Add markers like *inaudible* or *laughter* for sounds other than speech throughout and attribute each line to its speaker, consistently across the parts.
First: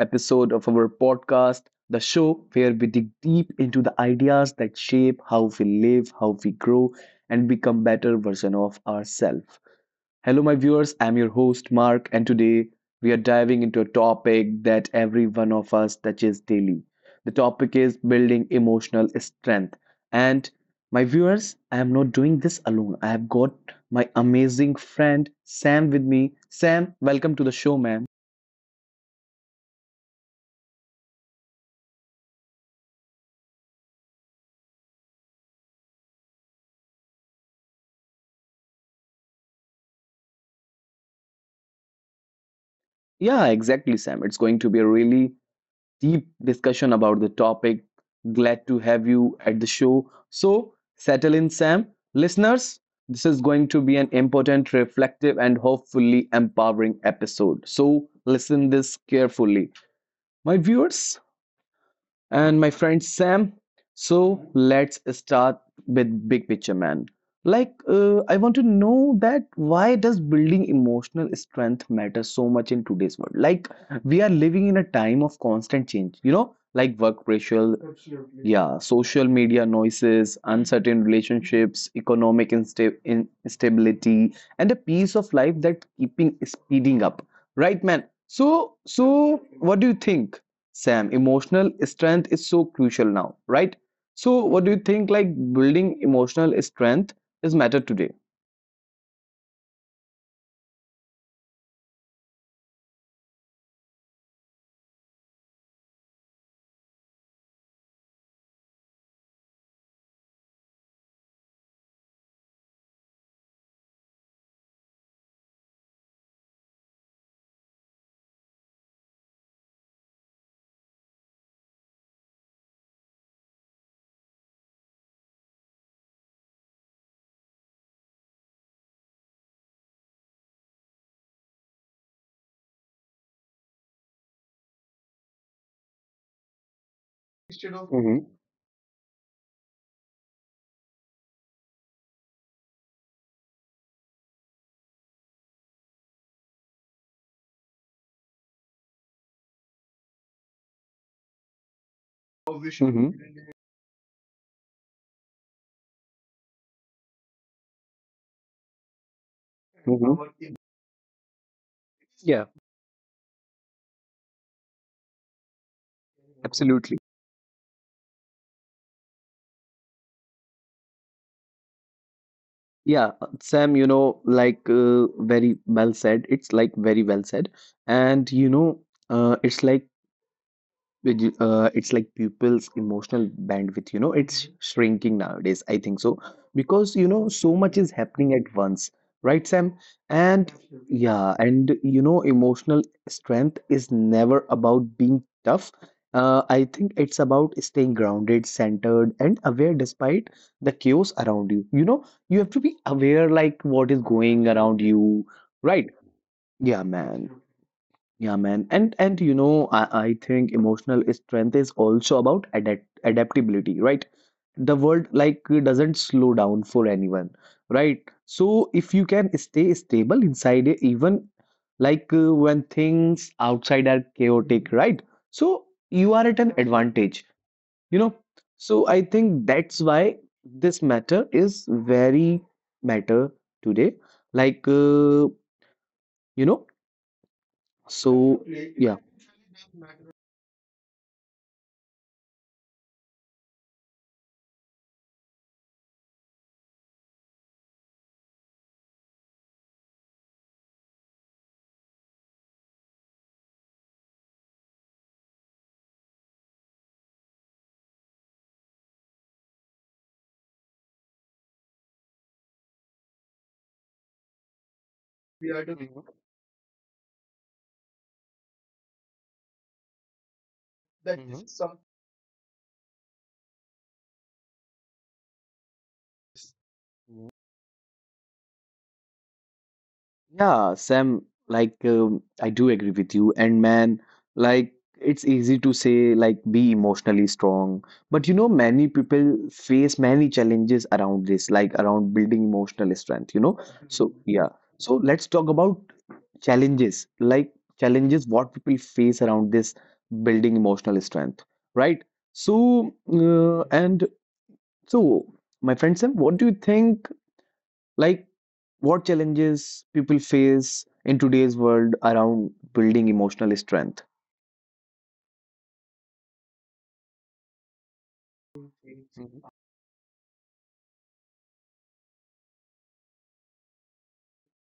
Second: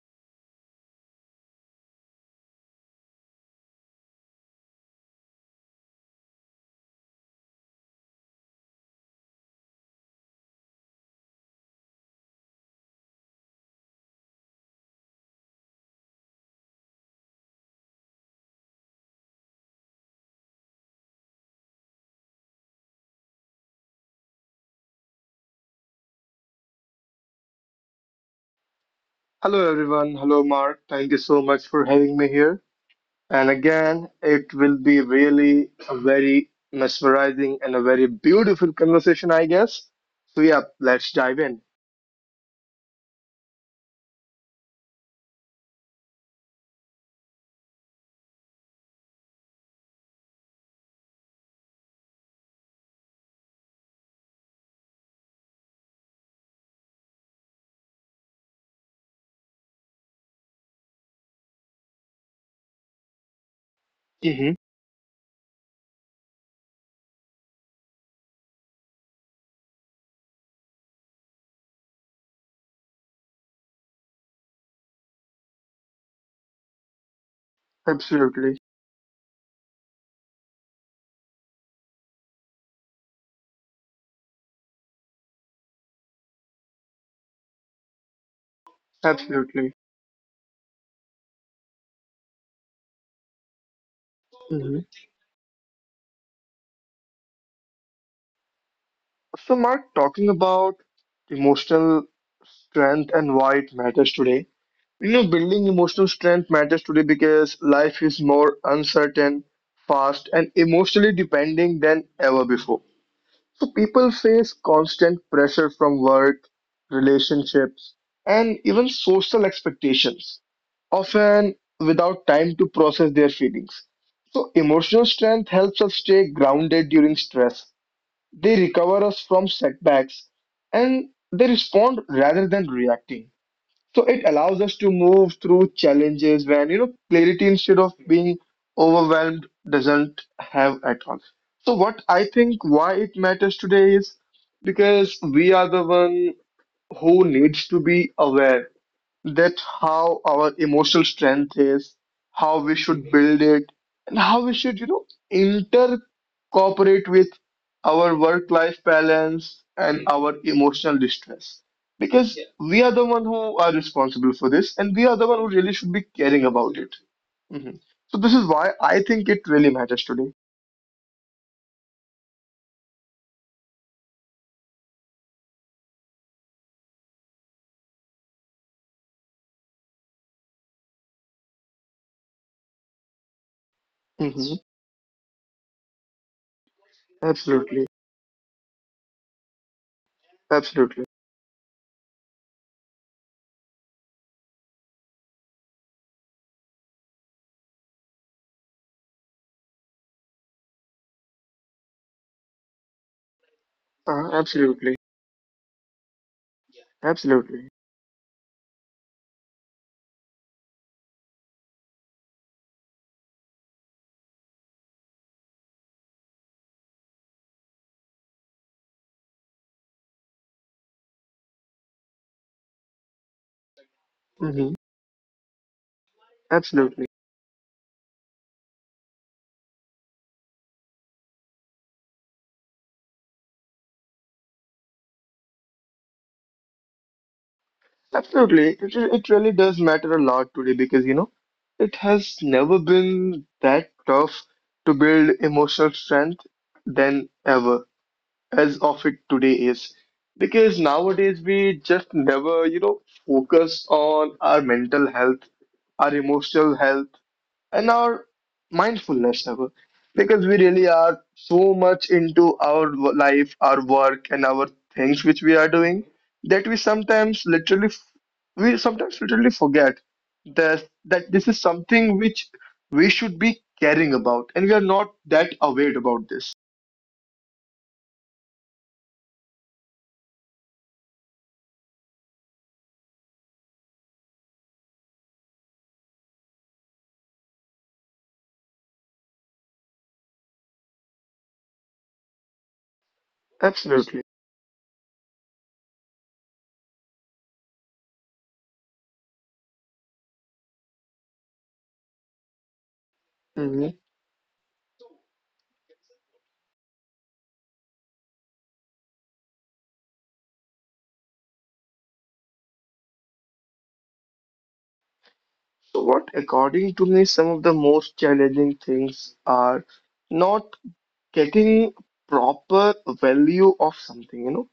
Speaker 1: episode of our podcast, the show where we dig deep into the ideas that shape how we live, how we grow, and become better version of ourselves. Hello, my viewers. I'm your host, Mark, and today we are diving into a topic that every one of us touches daily. The topic is building emotional strength. And my viewers, I am not doing this alone. I have got my amazing friend Sam with me. Sam, welcome to the show, man.
Speaker 2: Hello everyone. Hello Mark. Thank you so much for having me here. And again, it will be really a very mesmerizing and a very beautiful conversation, I guess. So yeah, let's dive in.
Speaker 1: Yeah, exactly, Sam. It's going to be a really deep discussion about the topic. Glad to have you at the show. So, settle in, Sam. Listeners, this is going to be an important, reflective, and hopefully empowering episode. So, listen this carefully. My viewers, and my friend Sam. So
Speaker 2: Hmm
Speaker 1: let's start with big picture, man. Like, I want to know that why does building emotional strength matter so much in today's world? Like, we are living in a time of constant change, like work pressure, yeah,
Speaker 2: Absolutely.
Speaker 1: social media noises, uncertain relationships, economic instability, and a piece of life that keeping speeding up. Right, man? So what do you
Speaker 2: Absolutely.
Speaker 1: think, Sam? Emotional strength is so crucial now, right? So, what do you think?
Speaker 2: Hmm
Speaker 1: Like building emotional strength is matter today.
Speaker 2: So Mark, talking about emotional strength and why it matters today. You know, building emotional strength matters today because life is more uncertain, fast, and emotionally depending than ever before. So people face constant pressure from work, relationships, and even social expectations, often without time to process their feelings. So emotional strength helps us stay grounded during stress. They recover us from setbacks and they respond rather than reacting. So it allows us to move through challenges when, you know, clarity instead of being overwhelmed doesn't have at all. So what I think why it matters today is because we are the one who needs to be aware that how our emotional strength is, how we should build it, and how we should, you know, intercooperate with our work-life balance and our emotional distress.
Speaker 1: Yeah,
Speaker 2: Because we are the one who are responsible for this, and we are the one who really should be caring about
Speaker 1: absolutely.
Speaker 2: it. Mhm. So this is why I think it really matters today.
Speaker 1: Yeah, Sam, you know, like very well said. It's like very well said. And you know, uh, it's like it's like people's emotional bandwidth, you know, it's
Speaker 2: Hmm
Speaker 1: shrinking nowadays. I think so because you know so much is
Speaker 2: Absolutely.
Speaker 1: happening at once, right, Sam? And absolutely,
Speaker 2: Absolutely.
Speaker 1: yeah, and you know, emotional strength is never about being tough. I think it's about staying grounded, centered, and aware despite the chaos around you. You know, you have to be aware like what is going around
Speaker 2: Absolutely.
Speaker 1: you, right? Yeah, man.
Speaker 2: Absolutely.
Speaker 1: Yeah, man. And you know, I think emotional strength is also about adaptability, right? The world like doesn't slow down for anyone, right? So if you can stay stable inside it, even like when things outside are chaotic,
Speaker 2: Hmm
Speaker 1: right? So you are at an advantage, you know. So I think that's why this matter is very matter today. Like uh, you know, so yeah.
Speaker 2: Absolutely. It really does matter a lot today because, you know, it has never been that tough to build emotional strength than ever, as of it today is. Because nowadays we just never, you know, focus on our mental health, our emotional health and our mindfulness ever because we really are so much into our life our work and our things which we are doing that we sometimes literally forget that
Speaker 1: Hmm.
Speaker 2: this is something which we should be caring about, and we are not that aware about this.
Speaker 1: Yeah, Sam, like I do agree with you. And man, like it's easy to say like be emotionally strong, but you know many people face many challenges around this, like around building emotional strength, you know. So
Speaker 2: Absolutely.
Speaker 1: yeah, so let's talk about challenges, like challenges what people face around this building emotional strength, right? So uh,
Speaker 2: Mhm.
Speaker 1: and so my friend Sam, what do you think? Like, what challenges people face in today's world around building emotional strength?
Speaker 2: So, what according to me some of the most
Speaker 1: Mhm,
Speaker 2: challenging things
Speaker 1: mhm,
Speaker 2: are not getting proper value of something, you know.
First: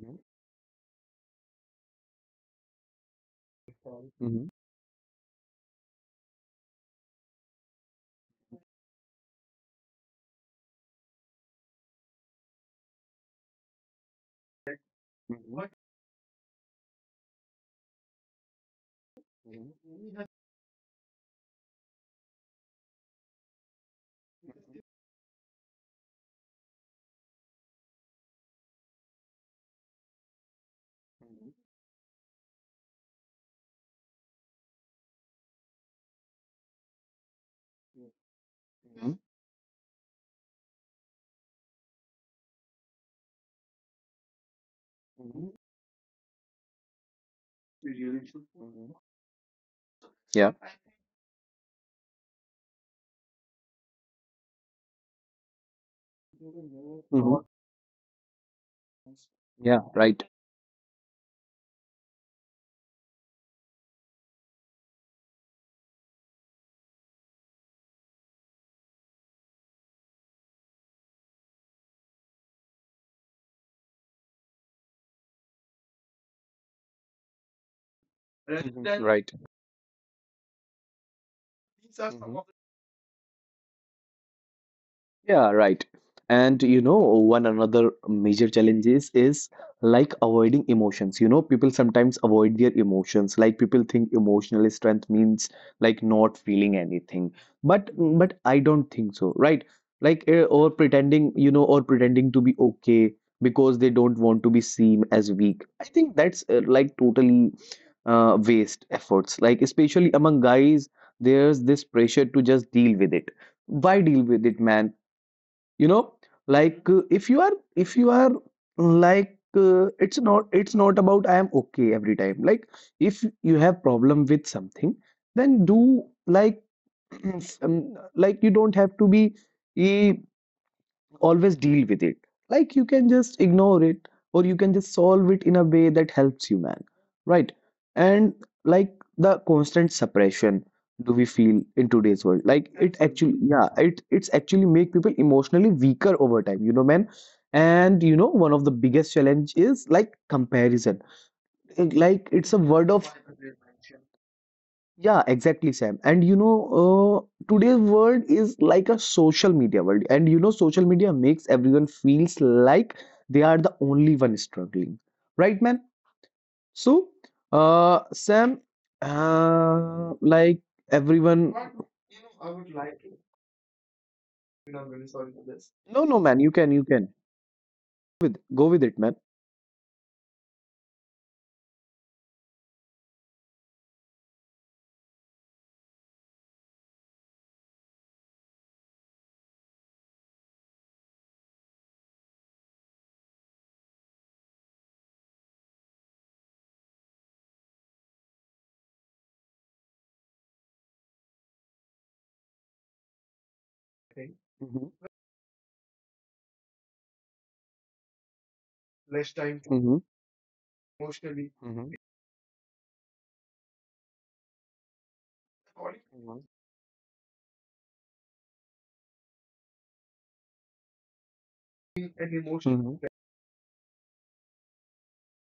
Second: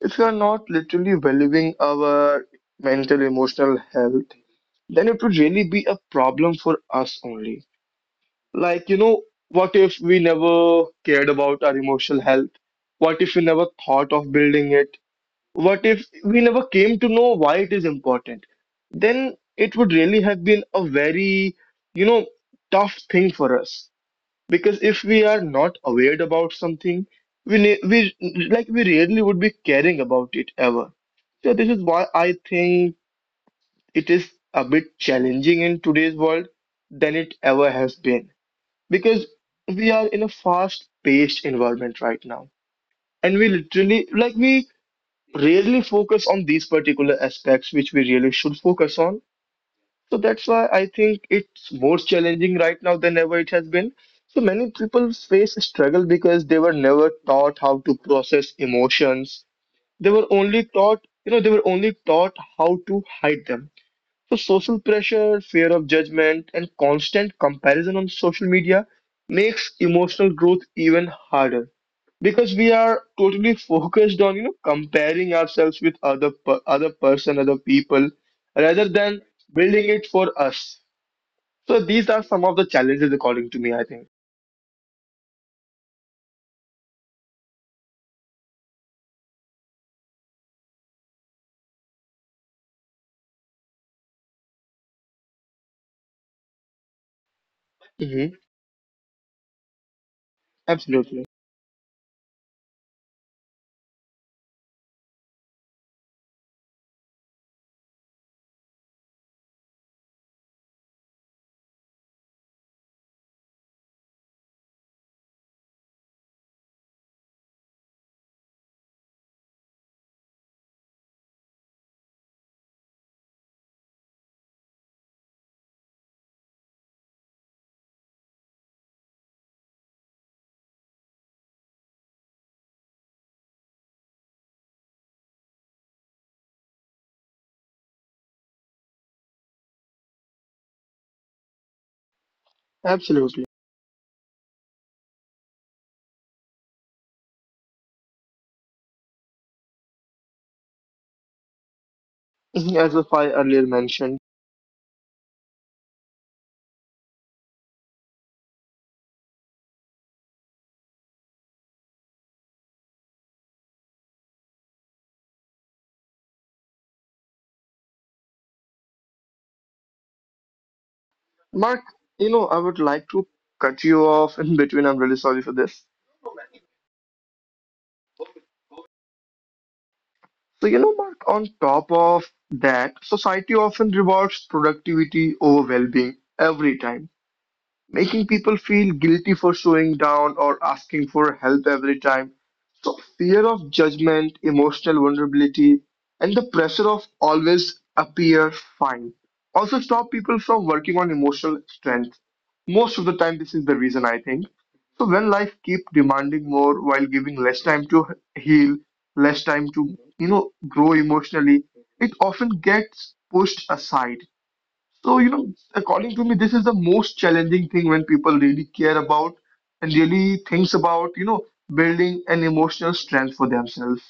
Speaker 2: If you are not literally valuing our mental emotional health,
Speaker 1: mhm,
Speaker 2: then it would really be a problem for us only. Like, you know, what if we never cared about our emotional health? What if we never thought of building it?
Speaker 1: mhm,
Speaker 2: What if we never came to know why it is important? Then it would really have been a very, you know, tough thing for us, because if we are not aware about something, we like we rarely would be caring about it ever. So this is why I think it is a bit challenging in today's world than it ever has been,
Speaker 1: mhm.
Speaker 2: because we are in a fast paced environment right now, and we literally we rarely focus on these particular aspects which we really should focus on. So that's
Speaker 1: Yeah.
Speaker 2: why I think it's more challenging right now than ever it has been. So many people face struggle because they were never
Speaker 1: Mhm.
Speaker 2: taught how to process emotions.
Speaker 1: Yeah.
Speaker 2: They
Speaker 1: Right.
Speaker 2: were only taught, you know, they were only taught how to hide them. So social pressure, fear of judgment, and constant comparison on social media makes emotional growth even harder because we are totally focused on you know comparing ourselves with other per other person, other people, rather
Speaker 1: Mhm.
Speaker 2: than building it for us. So these
Speaker 1: Right.
Speaker 2: are some of the challenges, according to me, I think.
Speaker 1: Yeah, right. And you know, one another major challenge is like avoiding emotions. You know, people sometimes avoid their emotions. Like people think emotional strength means like not feeling anything. But
Speaker 2: Hmm
Speaker 1: but I don't think so, right? Or
Speaker 2: Absolutely.
Speaker 1: pretending, you know, or pretending to be okay because they don't want to be seen as weak. I think that's like totally waste efforts. Like especially among guys, there's this pressure to just deal with it. Why deal with it, man? You know, like if you are like it's not, it's not about I am okay every time. Like if you have problem with something, then do like *clears throat* um, like you don't have to be eh, always deal with it. Like you can just ignore it, or you can just solve it in a way that helps you, man, right? And like the constant suppression do we feel in today's world, like it actually,
Speaker 2: Absolutely.
Speaker 1: yeah, it's actually make people emotionally weaker over time, you know, man. And you know one of the biggest challenge is like comparison. It- like it's a word
Speaker 2: Mhm.
Speaker 1: of
Speaker 2: As if I earlier mentioned,
Speaker 1: yeah, exactly, Sam. And you know, today's world is like a social media world, and you know, social media makes everyone feels like they are the only one struggling, right, man? So, Sam, like everyone,
Speaker 2: Mark, you know, I would like to cut you off in between. I'm really sorry for
Speaker 1: no, no,
Speaker 2: this.
Speaker 1: man, you can with go with it, man.
Speaker 2: So, you know, Mark, on top of that, society often rewards productivity over well being every time, making people feel guilty for showing down or asking for help every time. So, fear of judgment, emotional vulnerability, and the pressure of always appear fine also stop people from working on emotional strength. Most of the time, this
Speaker 1: Mm-hmm,
Speaker 2: is the reason I think. So, when life keeps demanding more while giving less time to
Speaker 1: mm-hmm,
Speaker 2: heal, less time to, you know, grow emotionally, it often gets pushed aside.
Speaker 1: mm-hmm,
Speaker 2: So, you know, according to me, this is the most challenging thing when people really care about and really thinks about, you know,
Speaker 1: mm-hmm.
Speaker 2: building an emotional strength for themselves.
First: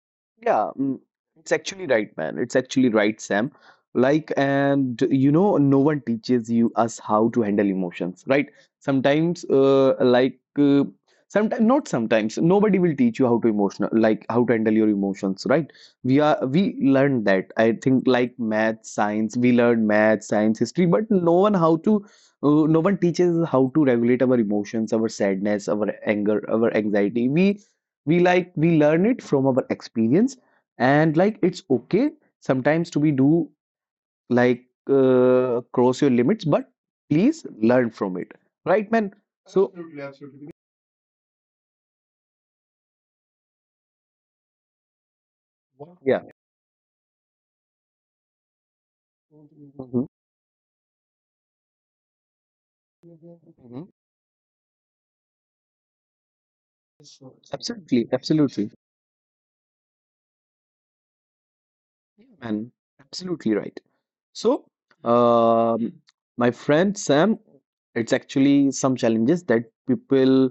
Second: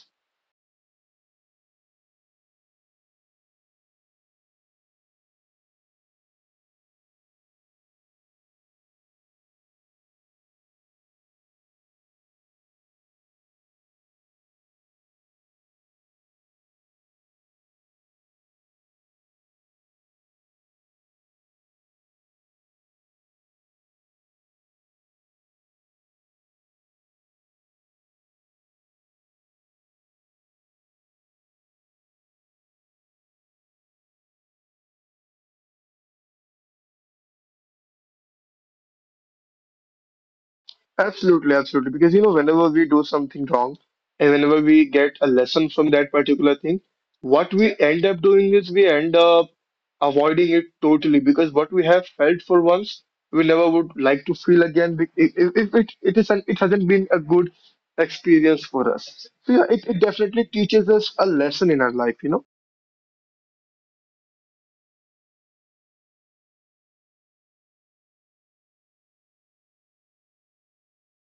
Speaker 1: Yeah, mm, it's actually right, man. It's actually right, Sam. Like, and you know, no one teaches you us how to handle emotions, right? Sometimes, like, sometimes not sometimes, Nobody will teach you how to emotional, like how to handle your emotions, right? We learned that. I think like math, science, we learned math, science, history, but no one how to, no one teaches us how to regulate our emotions, our sadness, our anger, our anxiety. We learn it from our experience. And like it's okay sometimes to be do like cross your limits, but please learn from it, right, man? So absolutely.
Speaker 2: Absolutely, absolutely. Because you know, whenever we do something wrong and whenever we get a lesson from that particular
Speaker 1: Because
Speaker 2: thing,
Speaker 1: yeah we
Speaker 2: what we end up doing is we end up
Speaker 1: are
Speaker 2: avoiding it
Speaker 1: doing.
Speaker 2: totally, because what we have felt for once, we never would like
Speaker 1: Mhm,
Speaker 2: to feel
Speaker 1: mhm.
Speaker 2: again if, if it is an, it hasn't been a good experience for
Speaker 1: Absolutely,
Speaker 2: us. So
Speaker 1: absolutely,
Speaker 2: yeah, it definitely teaches us a lesson in our life, you know?
Speaker 1: yeah, man. Absolutely right. So, um, my friend Sam, it's actually some challenges that people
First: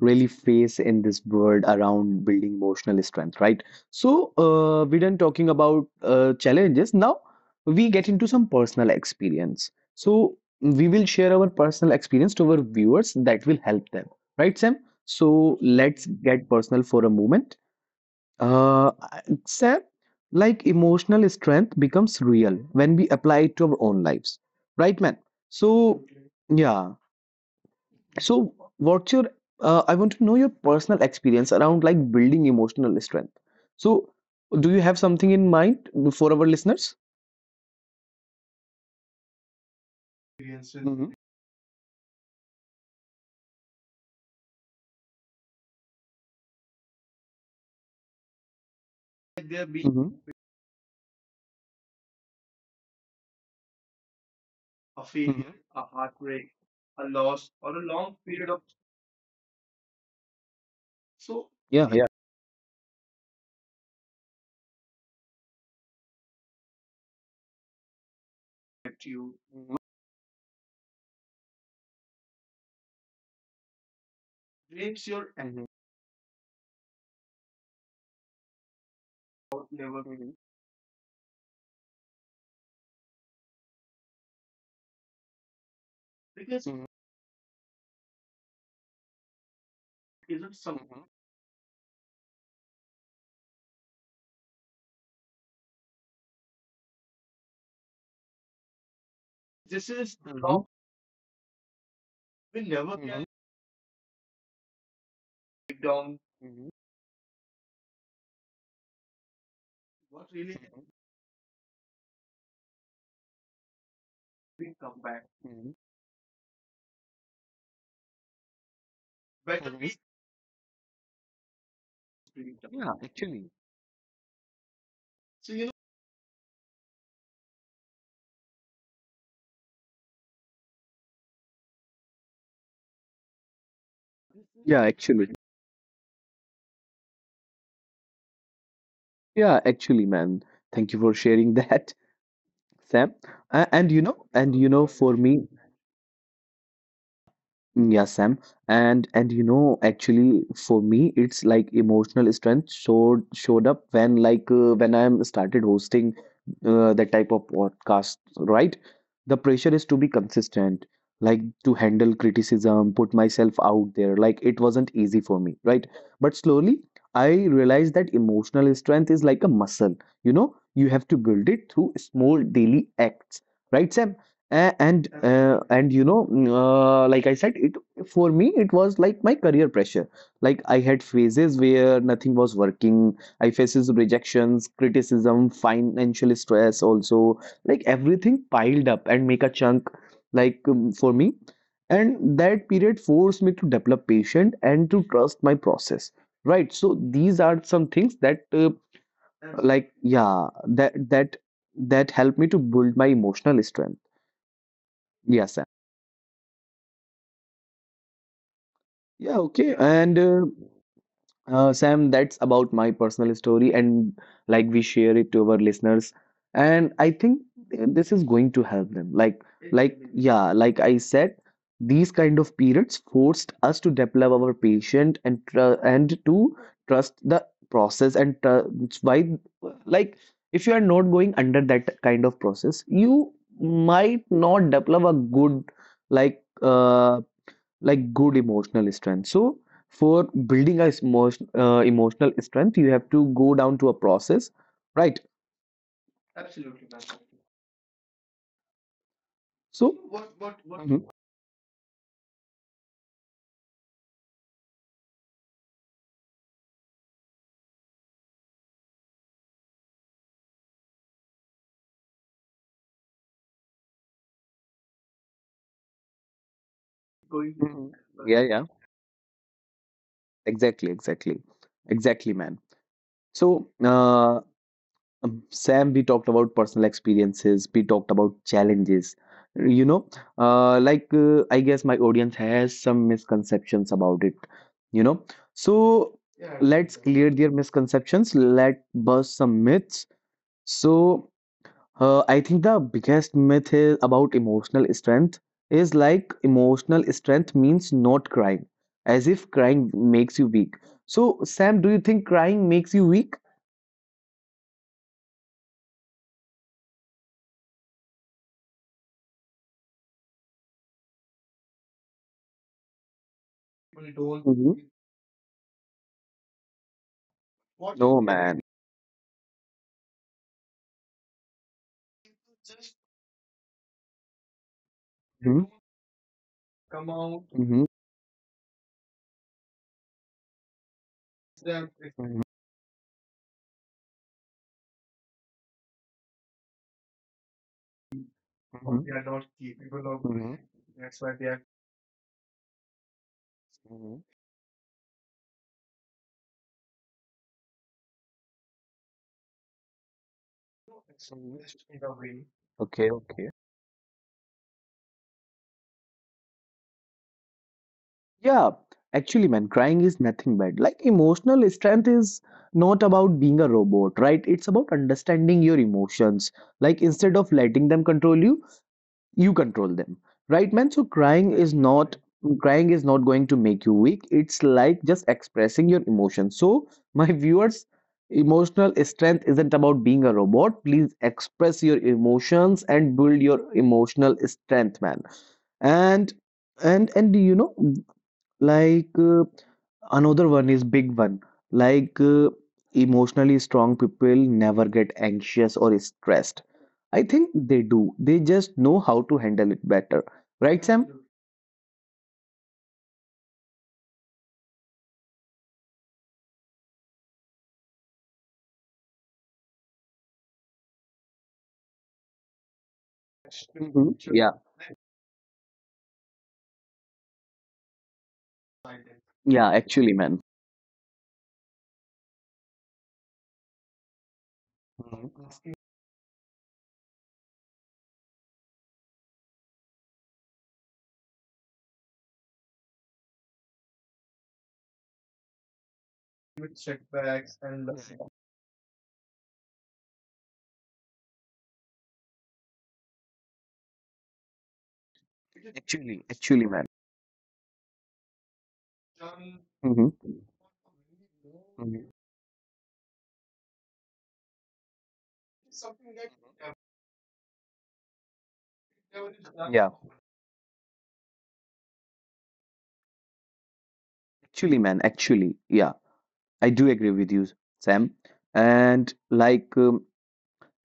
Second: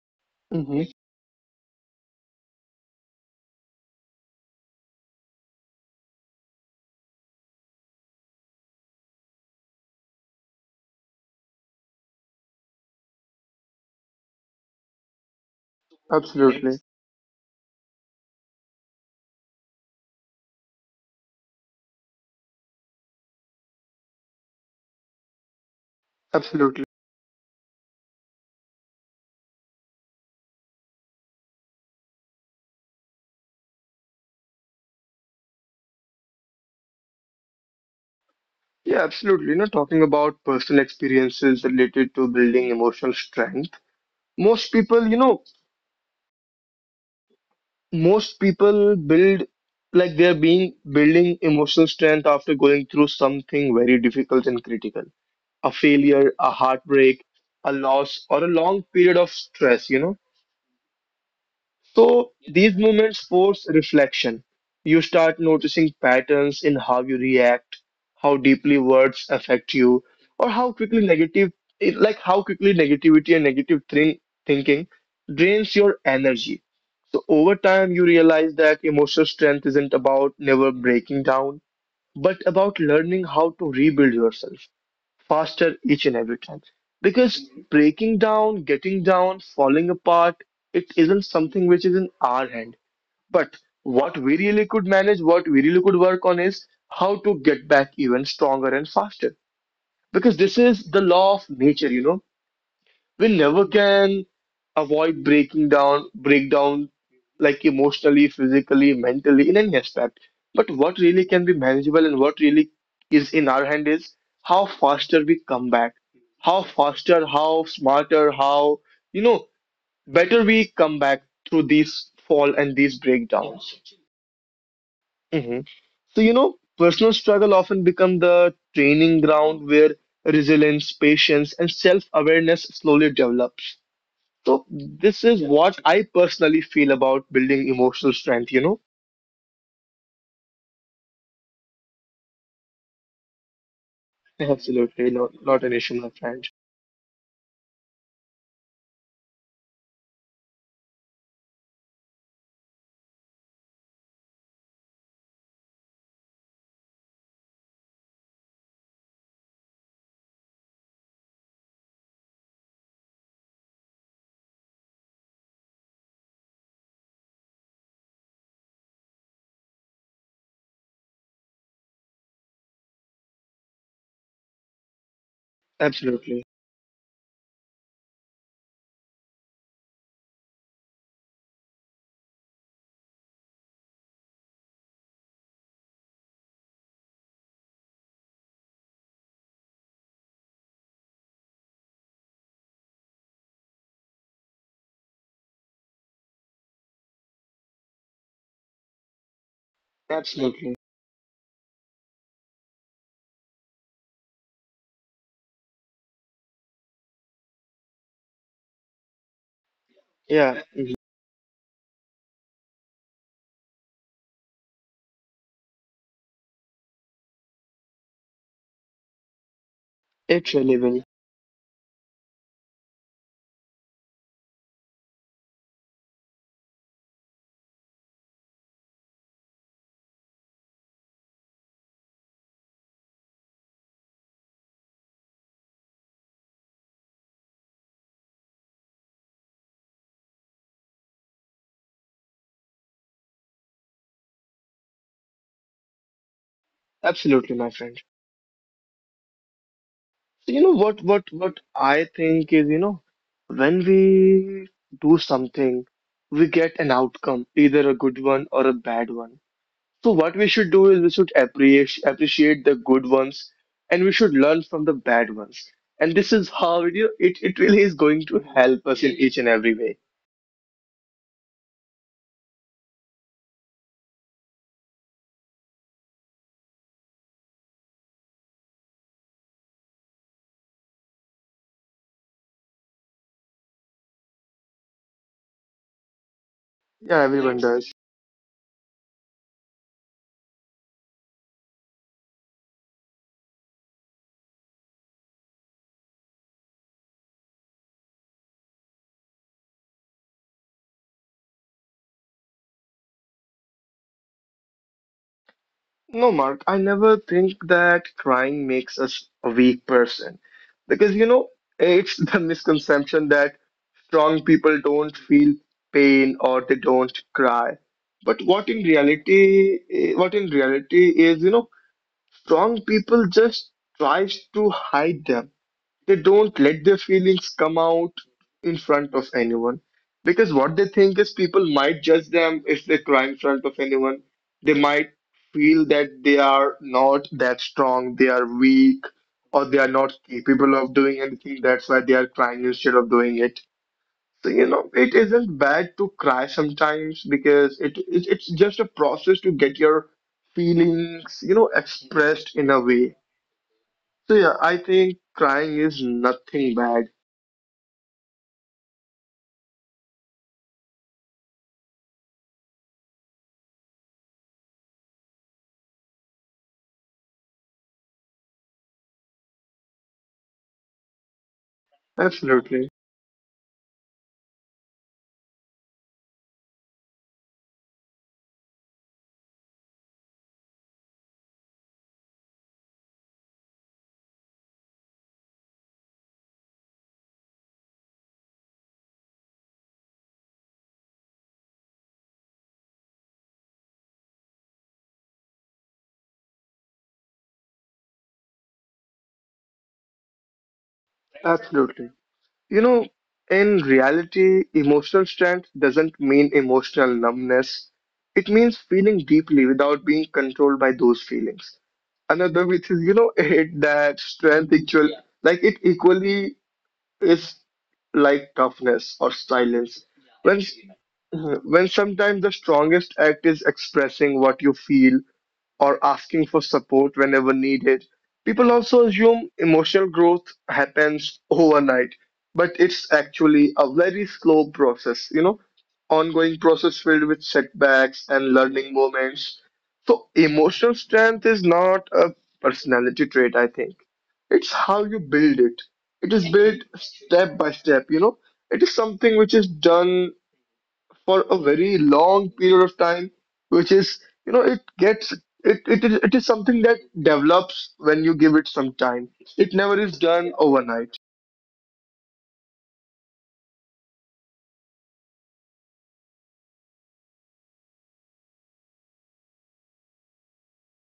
Speaker 1: really face
Speaker 2: Hmm
Speaker 1: in this world around building emotional strength, right? So, we done talking about challenges. Now, we get into some personal experience. So, we will share our personal experience to our viewers that will help them, right, Sam? So, let's get
Speaker 2: Absolutely.
Speaker 1: personal for a moment. Uh, except like emotional strength becomes real when we apply it to our own lives, right, man? So,
Speaker 2: Absolutely.
Speaker 1: yeah. So, what's your? I want to know your personal experience around like building emotional strength. So, do you have something in mind for our listeners?
Speaker 2: Yeah, absolutely. You know, talking about personal
Speaker 1: Mm-hmm.
Speaker 2: experiences related to building emotional strength. Most people, you know, most people build
Speaker 1: Mm-hmm.
Speaker 2: like
Speaker 1: Mm-hmm. Yeah,
Speaker 2: they're
Speaker 1: yeah.
Speaker 2: being building emotional strength after going through something very difficult and critical. A failure, a heartbreak, a loss, or a long period of stress, you know. So these moments force reflection. You start noticing patterns in how you react, how deeply words affect you, or like how quickly negativity and thinking drains your energy. So over time, you realize that emotional strength isn't about never breaking down, but about learning how to rebuild yourself faster each and every time. Because breaking down, getting down, falling apart, it isn't something which is in our hand. But what we really could manage, what we really could work on is how to get back even stronger and faster. Because this is the
Speaker 1: Mm-hmm.
Speaker 2: law of nature, you know, we never can avoid breaking down break down, like emotionally, physically, mentally, in any aspect. But what really can be manageable and what really is in our hand is how faster we come back, how faster, how smarter, how, you know, better
Speaker 1: Mm-hmm.
Speaker 2: we come back through these fall and these
Speaker 1: Mm-hmm. Yeah,
Speaker 2: breakdowns.
Speaker 1: actually.
Speaker 2: Hmm so, you know, personal struggle often become the training ground where resilience, patience, and self-awareness slowly develops. So this is
Speaker 1: Yeah,
Speaker 2: what
Speaker 1: actually.
Speaker 2: I personally feel about building emotional strength, you know?
Speaker 1: Yeah, actually, man, thank you for sharing that, *laughs* Sam. And you know,
Speaker 2: Absolutely,
Speaker 1: and you
Speaker 2: not
Speaker 1: know,
Speaker 2: not an
Speaker 1: for
Speaker 2: issue, my
Speaker 1: me,
Speaker 2: friend.
Speaker 1: mm, yeah, Sam. And you know, actually, for me, it's like emotional strength showed up when like when I'm started hosting that type of podcast, right? The pressure is to be consistent, like to handle criticism, put myself out there. Like it wasn't easy for me, right? But slowly, I realized that emotional strength is like a muscle. You know, you have to build it through small daily acts, right, Sam? And
Speaker 2: Absolutely.
Speaker 1: and you know, like I said, it for me it was like my career pressure. Like I had phases where nothing was working. I faces rejections, criticism, financial stress also. Like everything piled up and make a chunk. Like for me, and that period forced me to develop patience and to trust my process. Right. So these are some things that, like
Speaker 2: Absolutely.
Speaker 1: yeah, that helped me to build my emotional strength. Yes, yeah, okay.
Speaker 2: Yeah.
Speaker 1: And
Speaker 2: Mhm.
Speaker 1: Sam, that's about my personal story, and like we share it to our listeners. And I think this is going to help them.
Speaker 2: It really
Speaker 1: Like
Speaker 2: will.
Speaker 1: yeah, like I said, these kind of periods forced us to develop our patient and and to trust the process and tr it's why, like, if you are not going under that kind of process, you might not develop a good like. uh, like good emotional strength. So for building a emotional strength you have to go down to a process, right?
Speaker 2: Absolutely, my friend. So you know what
Speaker 1: So
Speaker 2: what
Speaker 1: what?
Speaker 2: what
Speaker 1: what what
Speaker 2: I
Speaker 1: Mhm.
Speaker 2: think is, you know, when we do something, we get an outcome, either a good one or a bad one. So what we should do is we should appreciate the good ones and we should learn from the bad ones. And this is how it really is going to help us in each and every
Speaker 1: Yeah,
Speaker 2: way.
Speaker 1: yeah, exactly exactly exactly man. So Sam, we talked about personal experiences, we talked about challenges, you know, I guess my audience has some misconceptions about it, you know, so
Speaker 2: Yeah, everyone
Speaker 1: yeah,
Speaker 2: does.
Speaker 1: let's exactly clear their misconceptions. Let bust some myths. So I think the biggest myth is about emotional strength is like emotional strength means not crying, as if crying makes you weak. So, Sam, do you think crying makes you weak?
Speaker 2: No, Mark, I never think that crying makes us a weak person. Because, you know, it's *laughs* the misconception that strong people don't
Speaker 1: Mhm.
Speaker 2: feel pain or they don't cry. But
Speaker 1: No,
Speaker 2: what in
Speaker 1: man.
Speaker 2: reality, eh, what in reality is, you know, strong people just tries to hide them.
Speaker 1: Mhm.
Speaker 2: They don't let their feelings
Speaker 1: Mhm.
Speaker 2: come out
Speaker 1: Mhm.
Speaker 2: in front of anyone, because what they think is people might judge them if they cry in front of anyone. They might feel that they are not that strong, they are weak,
Speaker 1: Mhm.
Speaker 2: or they are not capable
Speaker 1: Mhm.
Speaker 2: of doing anything. That's why they are crying instead of doing it. So,
Speaker 1: Mhm.
Speaker 2: you know, it isn't bad to cry sometimes, because it it's just a process to get your feelings, you know, expressed in a way.
Speaker 1: Okay, okay.
Speaker 2: So yeah, I think crying is nothing bad.
Speaker 1: Yeah, actually, man, crying is nothing bad. Like emotional strength is not about being a robot, right? It's about understanding your emotions. Like instead of letting them control you, you control them, right, man? So crying right, is not,
Speaker 2: Absolutely.
Speaker 1: crying is not going to make you weak. It's like just expressing your emotions. So *laughs* my viewers, emotional strength isn't about being a robot. Please express your emotions and build your emotional strength, man. And and you know like another one is big one. Like emotionally strong people never get anxious or stressed. I think they do. They just know how to handle it better. Right, Sam?
Speaker 2: Absolutely. You know, in reality, emotional strength doesn't mean emotional numbness. It means feeling deeply without being controlled by those feelings. Another which is, you know, *laughs* it that
Speaker 1: Hmm. Yeah.
Speaker 2: strength equal like it equally is like toughness or
Speaker 1: Yeah,
Speaker 2: silence.
Speaker 1: actually,
Speaker 2: When
Speaker 1: man.
Speaker 2: s- when sometimes the strongest act is expressing what you feel or asking for support whenever needed. People also assume emotional growth happens overnight, but it's actually a very slow process, you know, ongoing process filled with setbacks and learning moments. So, emotional strength is not a personality trait, I think. It's how you build it. It is
Speaker 1: Actually,
Speaker 2: built
Speaker 1: actually, man.
Speaker 2: step by step, you know. It is something which is done
Speaker 1: Hmm.
Speaker 2: for a very long
Speaker 1: Hmm.
Speaker 2: period of time, which is, you know, it gets it is something that develops when you give it some time. It never
Speaker 1: Yeah,
Speaker 2: is done overnight.
Speaker 1: actually, man, actually, yeah, I do agree with you, Sam. And like,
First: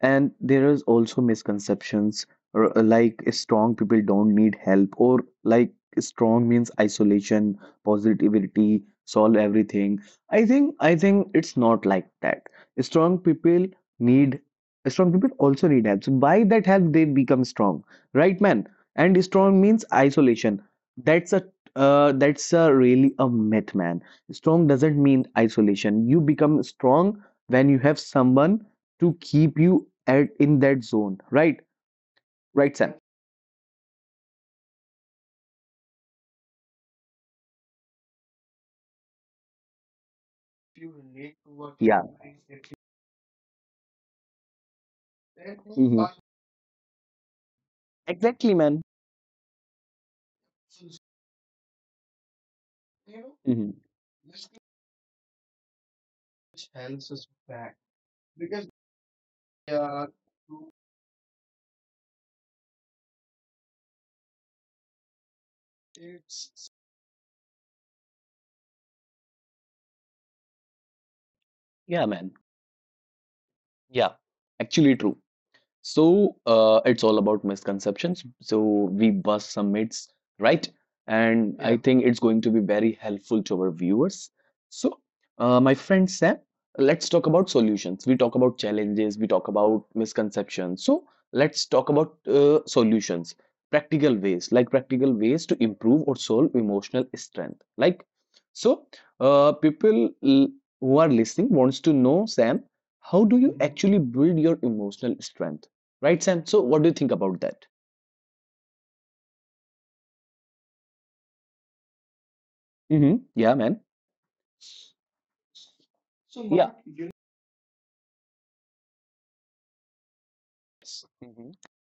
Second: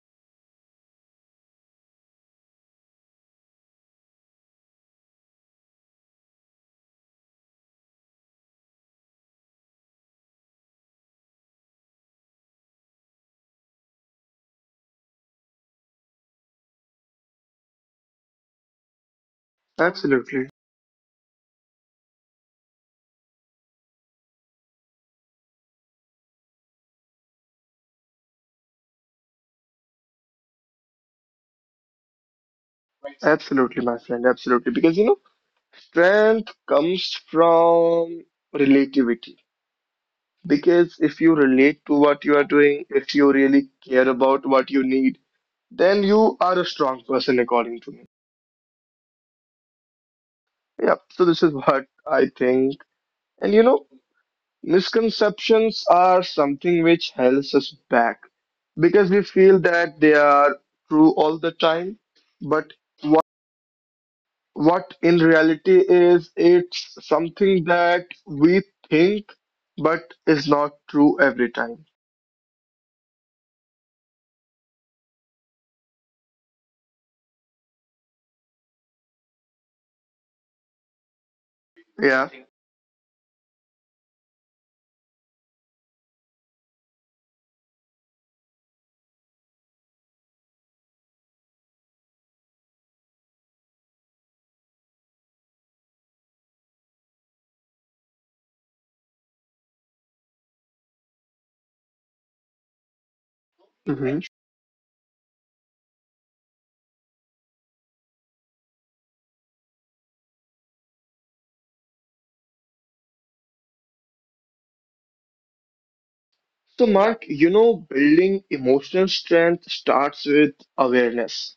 Speaker 1: and there is also misconceptions r- like strong people don't need help, or like strong means isolation, positivity, solve everything. I think it's not like that. Strong people need, strong people also need help. So by that help they become strong, right, man? And strong means
Speaker 2: Absolutely.
Speaker 1: isolation. That's a that's a really a myth, man. Strong doesn't mean isolation. You become strong when you have someone to keep you at in that zone, right? Right, Sam?
Speaker 2: Absolutely, my friend, absolutely. Because you know, strength comes from relativity. Because if you relate to
Speaker 1: Yeah.
Speaker 2: what you are doing, if you really care about what you need, then
Speaker 1: Mhm.
Speaker 2: you are a strong person according to me.
Speaker 1: Exactly, man.
Speaker 2: Yeah, so this is what I think. And you
Speaker 1: Mhm.
Speaker 2: know, misconceptions are something which holds us back, because we feel that they are true all the time. But what in reality is, it's something that we think but is not true every
Speaker 1: Yeah,
Speaker 2: time.
Speaker 1: man. Yeah, actually true. So it's all about misconceptions. So we bust some myths, right? And I think it's going to
Speaker 2: Yeah.
Speaker 1: be very helpful to our viewers. So, my friend Sam, let's talk about solutions. We talk about challenges, we talk about misconceptions. So let's talk about solutions, practical ways, like practical ways to improve or solve emotional strength. Like, so uh, people l- who are listening wants to know, Sam, how do you actually build
Speaker 2: Mhm.
Speaker 1: your emotional strength? Right, Sam? So, what do you think about that? Mm-hmm. Yeah, man. Yeah.
Speaker 2: So, Mark, you know, building emotional strength starts with
Speaker 1: Mhm.
Speaker 2: awareness,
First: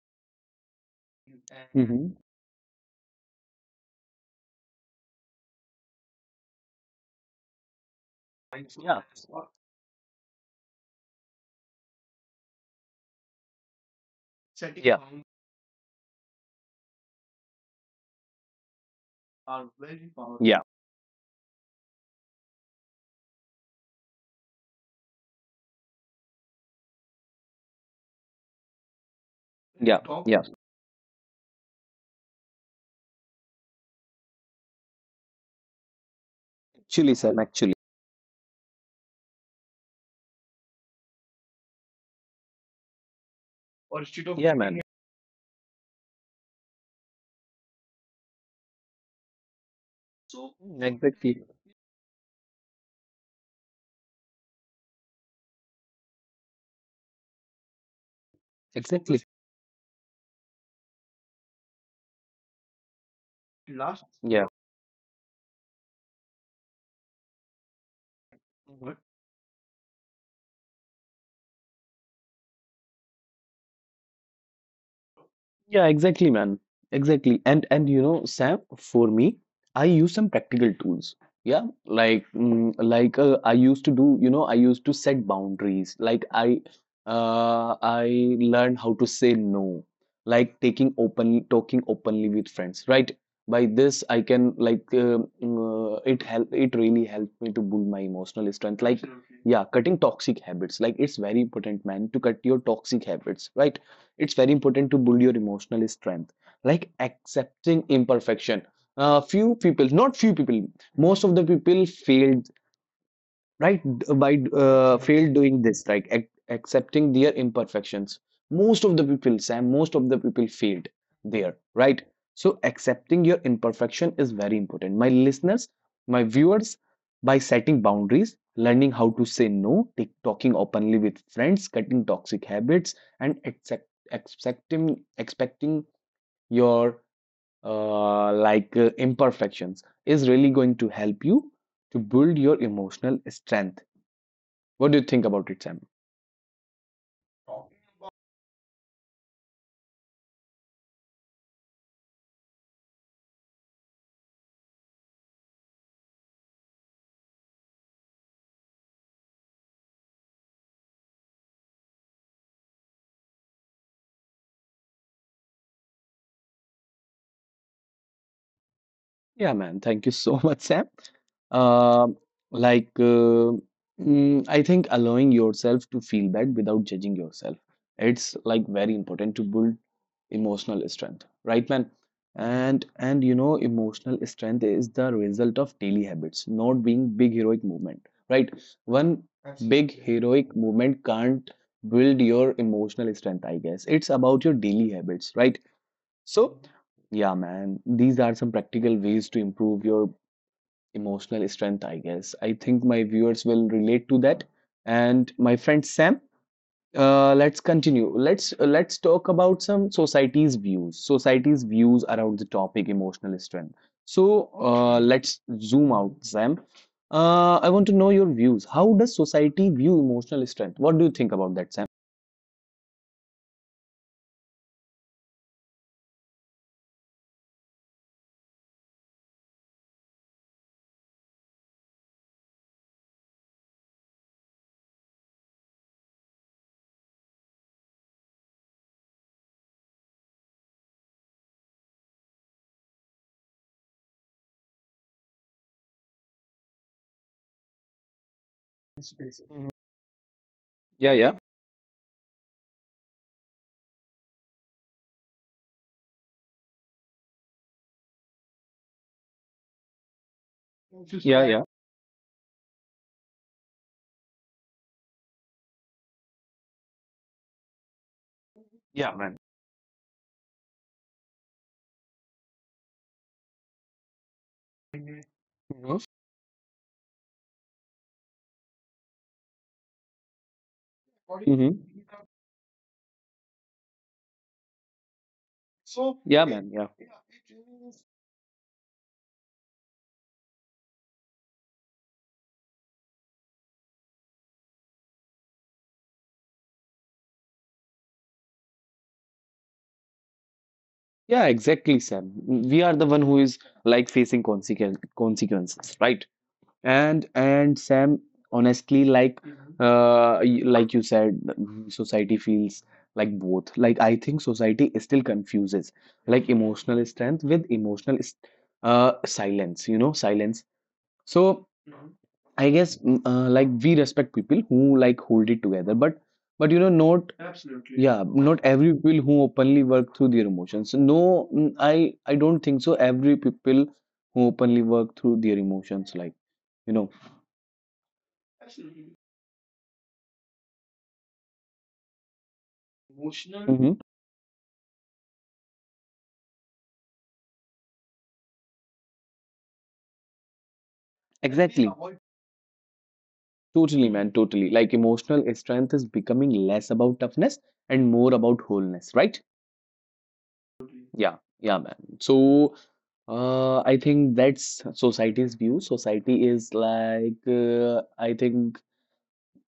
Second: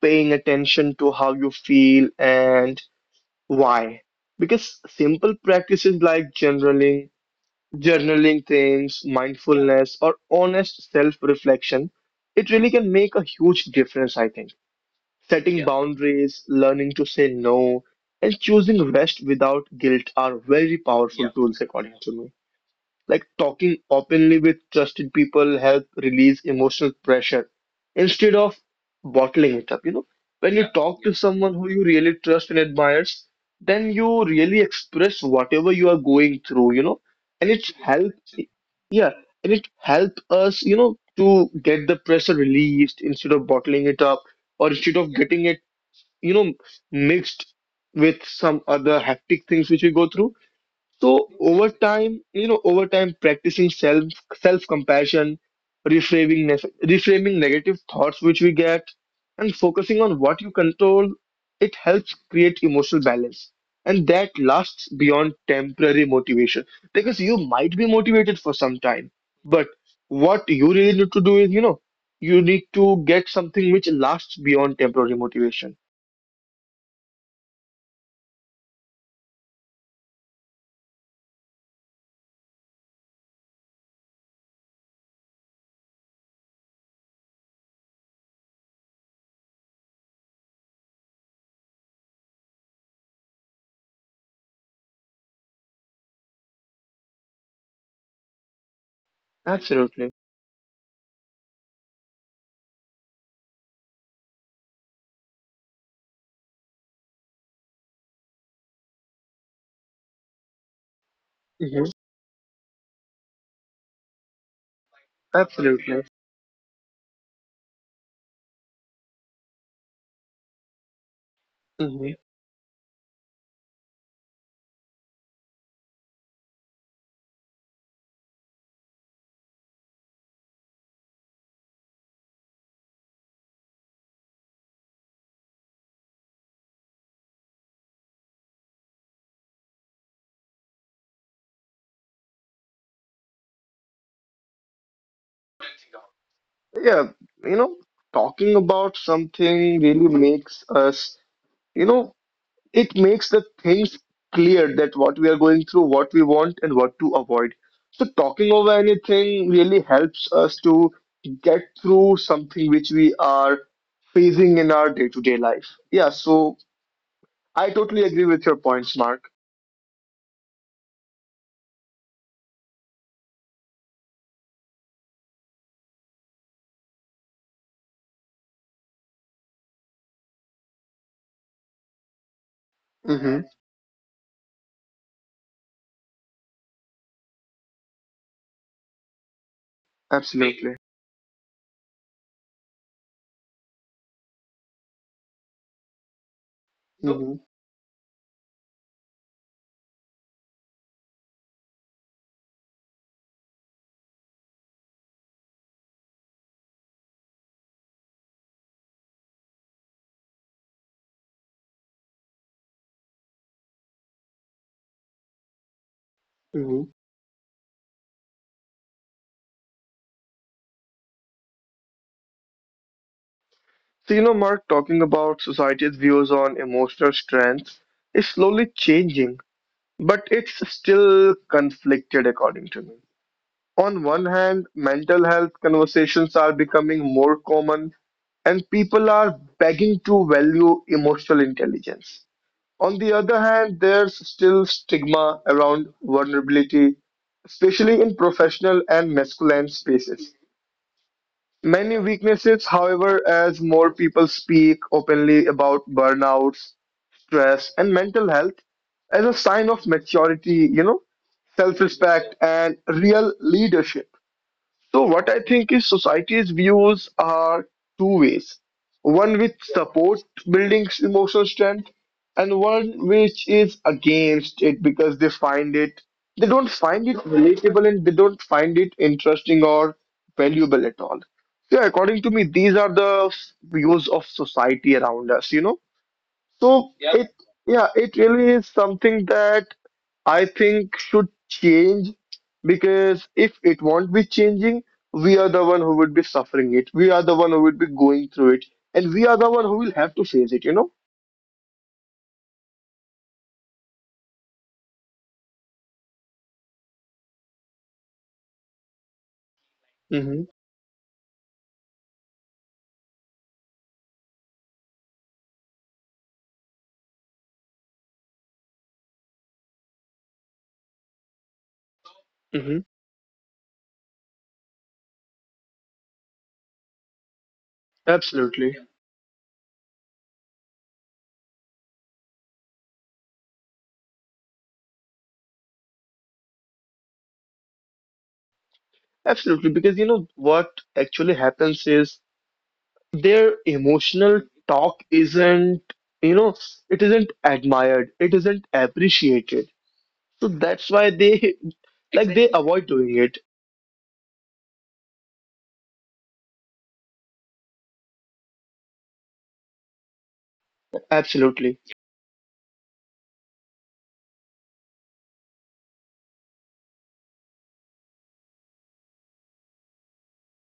Speaker 2: paying attention to how you
Speaker 1: Mm-hmm.
Speaker 2: feel and why. Because simple practices like journaling things,
Speaker 1: Yeah.
Speaker 2: mindfulness, or honest self reflection, it really can make a huge difference, I think.
Speaker 1: Yeah.
Speaker 2: Setting Yeah. boundaries, learning to say no, and choosing rest without guilt are very Yeah.
Speaker 1: Yeah.
Speaker 2: powerful Yeah. tools, according to me. Like talking openly with trusted people help release emotional pressure instead of bottling it up.
Speaker 1: Yeah.
Speaker 2: When you Yeah,
Speaker 1: Yeah.
Speaker 2: talk yeah, to someone who you really trust and admires, then you really express whatever you are going through, and
Speaker 1: Actually,
Speaker 2: it
Speaker 1: Sam, actually.
Speaker 2: helps. Yeah, and it helps us to get the pressure released instead of bottling it up or instead of
Speaker 1: Yeah,
Speaker 2: Yeah,
Speaker 1: man.
Speaker 2: getting it, you know, mixed with some other hectic things which we go through. So
Speaker 1: Mm,
Speaker 2: over
Speaker 1: exactly.
Speaker 2: time, practicing self compassion, reframing reframing negative thoughts which we get, and
Speaker 1: Exactly.
Speaker 2: focusing on what you control, it helps create emotional balance, and that lasts
Speaker 1: Yeah.
Speaker 2: beyond temporary motivation. Because you might be motivated for some time, but what you really need to do is, you need to get something which lasts beyond temporary motivation.
Speaker 1: Yeah, exactly, man. Exactly. And you know, Sam, for me, I use some practical tools. Yeah, like I used to do, you know, I used to set boundaries. Like I learned how to say no. Like taking open talking openly with friends, right? By this, I can like it really helped me to build my emotional strength. Like absolutely,
Speaker 2: Absolutely.
Speaker 1: yeah, cutting toxic habits. Like it's very important, man, to cut your toxic habits, right? It's very important to build your emotional strength, like accepting imperfection, few people not few people,
Speaker 2: Hmm.
Speaker 1: most of the people failed, right d- by failed
Speaker 2: Absolutely.
Speaker 1: doing this, like ac accepting their imperfections. Most of the people, Sam, most of the people failed
Speaker 2: Mm-hmm.
Speaker 1: there, right? So accepting your imperfection is very important, my listeners, my viewers. By setting boundaries, learning how to say no, talking openly with friends, cutting toxic habits, and accepting expecting your imperfections is really going to help you to build your emotional strength. What do you think about it, Sam?
Speaker 2: Yeah, you know, talking about something really makes us, you know, it makes the things clear that what we are going through, what we want, and what to avoid. So, talking over anything really helps us to get through something which we are facing in our day-to-day life. Yeah, so I totally agree with your points, Mark.
Speaker 1: Yeah, man. Thank you so *laughs* much, Sam. Um, like, uh, I think allowing yourself to feel bad without judging yourself. It's like very important to build emotional strength,
Speaker 2: Mm-hmm,
Speaker 1: right, man? And you know, emotional strength is the result of daily habits, not being big heroic movement, right? One
Speaker 2: absolutely.
Speaker 1: big heroic movement can't build your emotional strength, I guess. It's about your daily habits, right?
Speaker 2: Mm-hmm,
Speaker 1: So, yeah, man, these are some practical ways to improve your emotional strength, I guess. I think my viewers will relate to that. And my friend Sam, let's continue. Let's talk about some society's views. Society's views around the topic emotional strength. So, okay, let's zoom
Speaker 2: mm-hmm.
Speaker 1: out, Sam. I want to know your views. How does society view emotional strength? What do you think about that, Sam?
Speaker 2: So, Mark, talking about society's views on emotional strength is slowly changing, but it's still conflicted according to me. On one hand, mental health conversations are becoming more common and people are begging to value emotional intelligence. On the other hand, there's still stigma around vulnerability, especially in professional and masculine spaces.
Speaker 1: Yeah,
Speaker 2: Many
Speaker 1: yeah.
Speaker 2: weaknesses, however, as more people speak openly about burnouts, stress, and mental health as a sign of maturity, self
Speaker 1: Yeah,
Speaker 2: respect,
Speaker 1: yeah.
Speaker 2: and real leadership. So what I think is society's views are two ways. One which
Speaker 1: Yeah,
Speaker 2: supports
Speaker 1: man.
Speaker 2: building emotional strength and one which is against it because they don't find it relatable and they don't find it interesting or valuable at all. Yeah, according to me,
Speaker 1: Mm-hmm.
Speaker 2: these are the views of society around us, you know. So
Speaker 1: Yeah, man. Yeah.
Speaker 2: yeah, it really is something that I think should change because if it won't be changing, we are the one who would be suffering it. We are the one who would be going through it, and we are the one who will have to face it, you know?
Speaker 1: Yeah, exactly, Sam. We are the one who is like facing consequences, right? And Sam, honestly, like
Speaker 2: Mm-hmm.
Speaker 1: like you said, society feels like both. Like I think society still confuses like emotional strength with silence, you know, silence. So
Speaker 2: Mm-hmm.
Speaker 1: I guess like we respect people who like hold it together, but you know not,
Speaker 2: Absolutely.
Speaker 1: yeah, not every people who openly work through their emotions. No, mm, I don't think so. Every people who openly work through their emotions, like you know.
Speaker 2: Absolutely. Because you know what actually happens is their emotional
Speaker 1: Hmm.
Speaker 2: talk isn't, you know, it isn't admired, it isn't appreciated. So that's why they *laughs* like they
Speaker 1: Exactly.
Speaker 2: avoid doing it.
Speaker 1: Totally, man. Totally. Like emotional strength is becoming less about toughness and more about wholeness, right?
Speaker 2: Absolutely.
Speaker 1: Yeah, yeah, man. So, I think that's society's view. Society is like, I think,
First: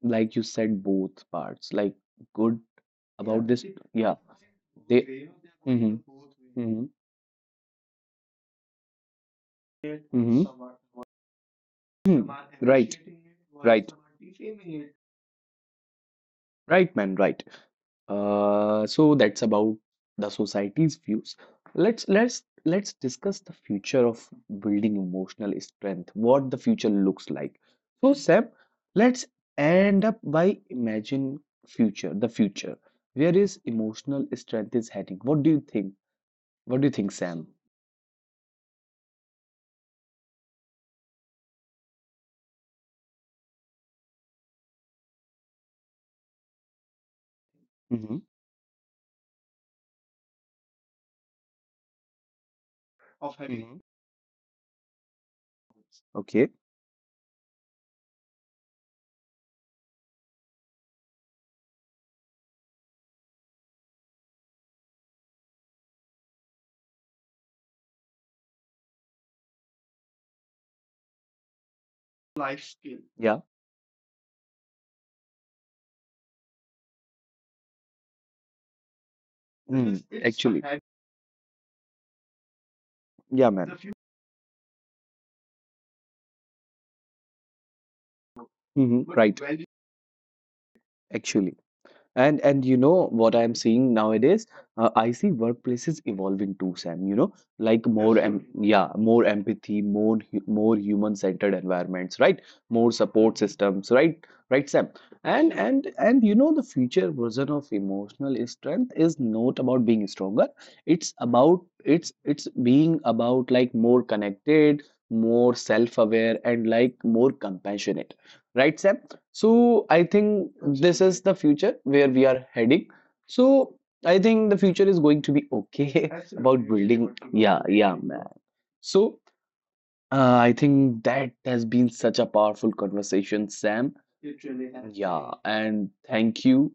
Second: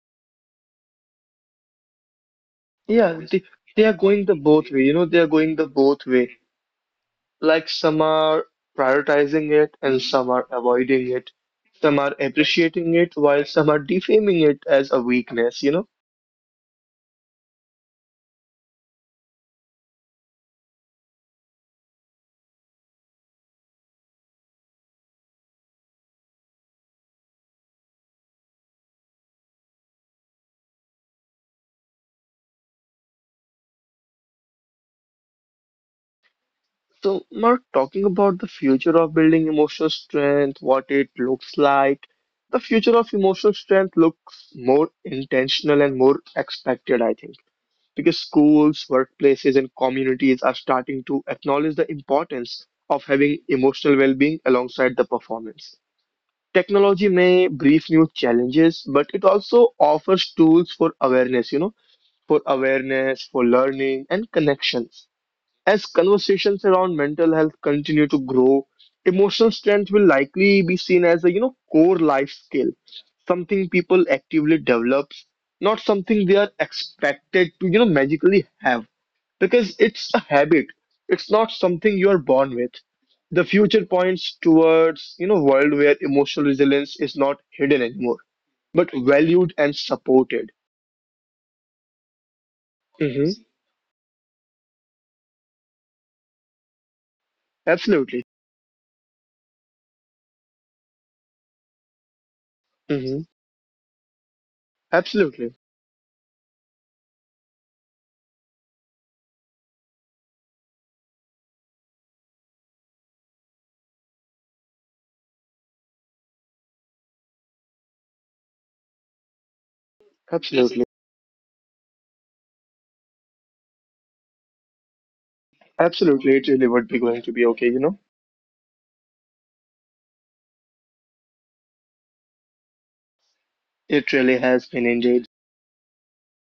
Speaker 1: like you said, both parts, like good
Speaker 2: Yeah, they,
Speaker 1: about this.
Speaker 2: they are
Speaker 1: Yeah,
Speaker 2: going the both way. You know, they
Speaker 1: they.
Speaker 2: are going the
Speaker 1: Mm-hmm.
Speaker 2: both way.
Speaker 1: Mm-hmm.
Speaker 2: Like some are prioritizing it and some
Speaker 1: Mm-hmm.
Speaker 2: are avoiding it. Some
Speaker 1: Hmm.
Speaker 2: are
Speaker 1: Right.
Speaker 2: appreciating it while some
Speaker 1: Right.
Speaker 2: are defaming it as a weakness, you know?
Speaker 1: Right, man. Right. So that's about the society's views. Let's discuss the future of building emotional strength, what the future looks like. So Sam, let's end up by imagine the future. Where is emotional strength is heading? What do you think? What do you think,
Speaker 2: So,
Speaker 1: Sam?
Speaker 2: Mark, talking about the future of building emotional strength, what it looks like, the future of emotional strength looks more intentional and more expected, I think,
Speaker 1: Mm-hmm.
Speaker 2: because schools, workplaces, and communities are starting to acknowledge the importance of
Speaker 1: Of
Speaker 2: having
Speaker 1: having. Mhm.
Speaker 2: emotional well being alongside the performance.
Speaker 1: Okay.
Speaker 2: Technology may brief new challenges, but it also offers tools for awareness, for awareness, for learning, and connections. As conversations around mental health continue to grow, emotional strength will likely be seen as a core life skill,
Speaker 1: Yeah.
Speaker 2: something people actively develop, not something they are expected to magically have,
Speaker 1: Mm,
Speaker 2: because
Speaker 1: because
Speaker 2: it's
Speaker 1: it's
Speaker 2: a
Speaker 1: actually.
Speaker 2: habit. It's not something you are born with.
Speaker 1: Yeah,
Speaker 2: The
Speaker 1: man.
Speaker 2: future points towards world where emotional resilience is not hidden anymore,
Speaker 1: Hmm.
Speaker 2: but
Speaker 1: Right.
Speaker 2: valued and supported.
Speaker 1: Actually. And you know what I'm
Speaker 2: Hmm.
Speaker 1: seeing nowadays? I see workplaces evolving too, Sam. You know, like more em
Speaker 2: Absolutely.
Speaker 1: yeah, more empathy, more human-centered environments, right? More support
Speaker 2: Hmm.
Speaker 1: systems, right? Right, Sam. And
Speaker 2: Absolutely.
Speaker 1: and and you know, the future version of emotional strength is not about being stronger. It's being about like more connected, more self-aware, and like more compassionate, right, Sam? So I think this
Speaker 2: Absolutely.
Speaker 1: is the future where we are heading. So I think the future is going to be okay *laughs*
Speaker 2: Absolutely,
Speaker 1: about
Speaker 2: it really would
Speaker 1: building.
Speaker 2: be going to
Speaker 1: Yeah,
Speaker 2: be okay,
Speaker 1: yeah,
Speaker 2: you know.
Speaker 1: man. So I think that has been such a powerful conversation, Sam.
Speaker 2: It really has been
Speaker 1: Yeah,
Speaker 2: indeed.
Speaker 1: and thank you.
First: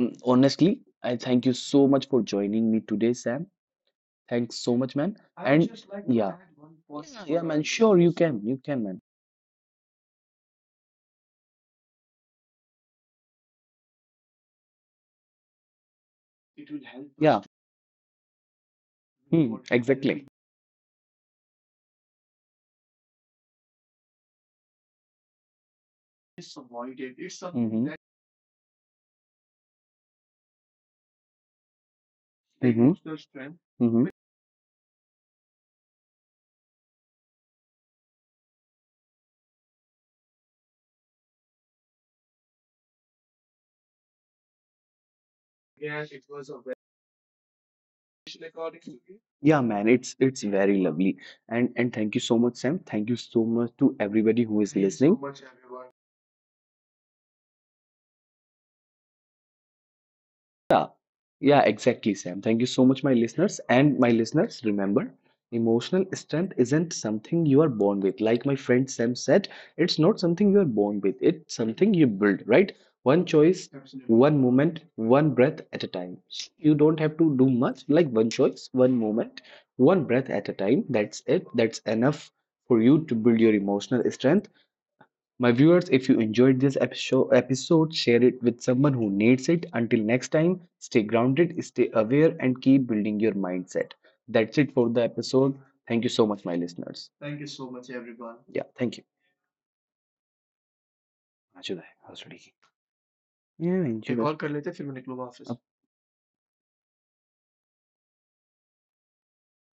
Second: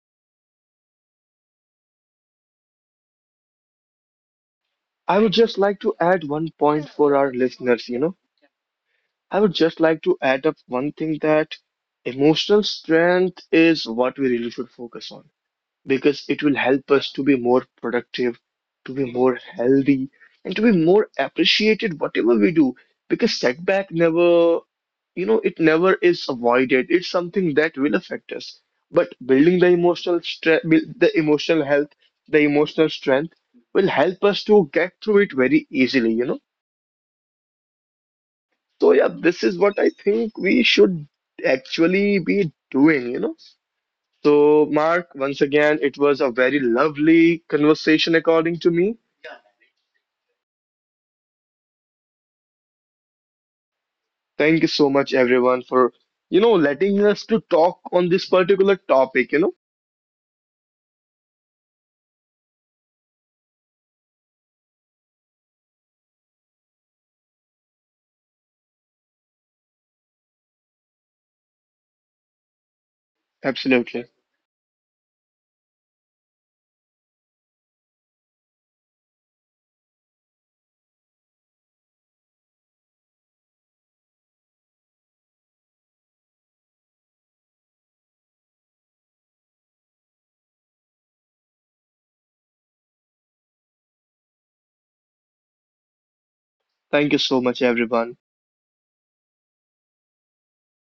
Speaker 1: Mm, honestly, I thank you so much for joining me today, Sam.
Speaker 2: I
Speaker 1: Thanks
Speaker 2: would
Speaker 1: so
Speaker 2: just
Speaker 1: much,
Speaker 2: like to
Speaker 1: man.
Speaker 2: add
Speaker 1: And
Speaker 2: one point for
Speaker 1: yeah,
Speaker 2: our listeners, you
Speaker 1: yeah,
Speaker 2: know.
Speaker 1: yeah, man. Sure,
Speaker 2: I would
Speaker 1: you
Speaker 2: just like
Speaker 1: can,
Speaker 2: to
Speaker 1: man.
Speaker 2: add up one thing that emotional strength is what we really should focus on, because it will help us to be more
Speaker 1: Yeah.
Speaker 2: productive, to be more healthy,
Speaker 1: Hmm,
Speaker 2: and to be more
Speaker 1: exactly.
Speaker 2: appreciated whatever we do. Because setback never, it never is avoided. It's something that will affect us.
Speaker 1: Mhm.
Speaker 2: But building the emotional strength, the emotional health, the emotional strength will
Speaker 1: Hmm.
Speaker 2: help us to get
Speaker 1: Hmm.
Speaker 2: through it very easily, you know. So yeah, this is what I think we should actually be doing, you know. So, Mark, once again, it was a very lovely conversation according to me.
Speaker 1: Yeah, man, it's very lovely. And thank you so much, Sam. Thank you so
Speaker 2: Thank you
Speaker 1: much
Speaker 2: so
Speaker 1: to
Speaker 2: much,
Speaker 1: everybody who
Speaker 2: everyone,
Speaker 1: is
Speaker 2: for,
Speaker 1: listening.
Speaker 2: you know, letting us to talk on this particular topic, you know.
Speaker 1: Yeah, yeah, exactly, Sam. Thank you so much, my listeners. And my listeners, remember, emotional strength isn't something you are born with. Like my friend Sam said, it's not something you are born with, it's something you build, right? One
Speaker 2: Absolutely.
Speaker 1: choice, absolutely, one moment, one breath at a time. You don't have to do much, like one choice, one moment, one breath at a time. That's it. That's enough for you to build your emotional strength. My viewers, if you enjoyed this episode, share it with someone who needs it. Until next time, stay grounded, stay aware, and keep building your mindset. That's it for the episode. Thank you so much, my listeners.
Speaker 2: Thank you so much, everyone.
Speaker 1: Yeah, thank you. आज है, आज हो है। Yeah, enjoy. कर लेते हैं, फिर मैं निकलूंगा ऑफिस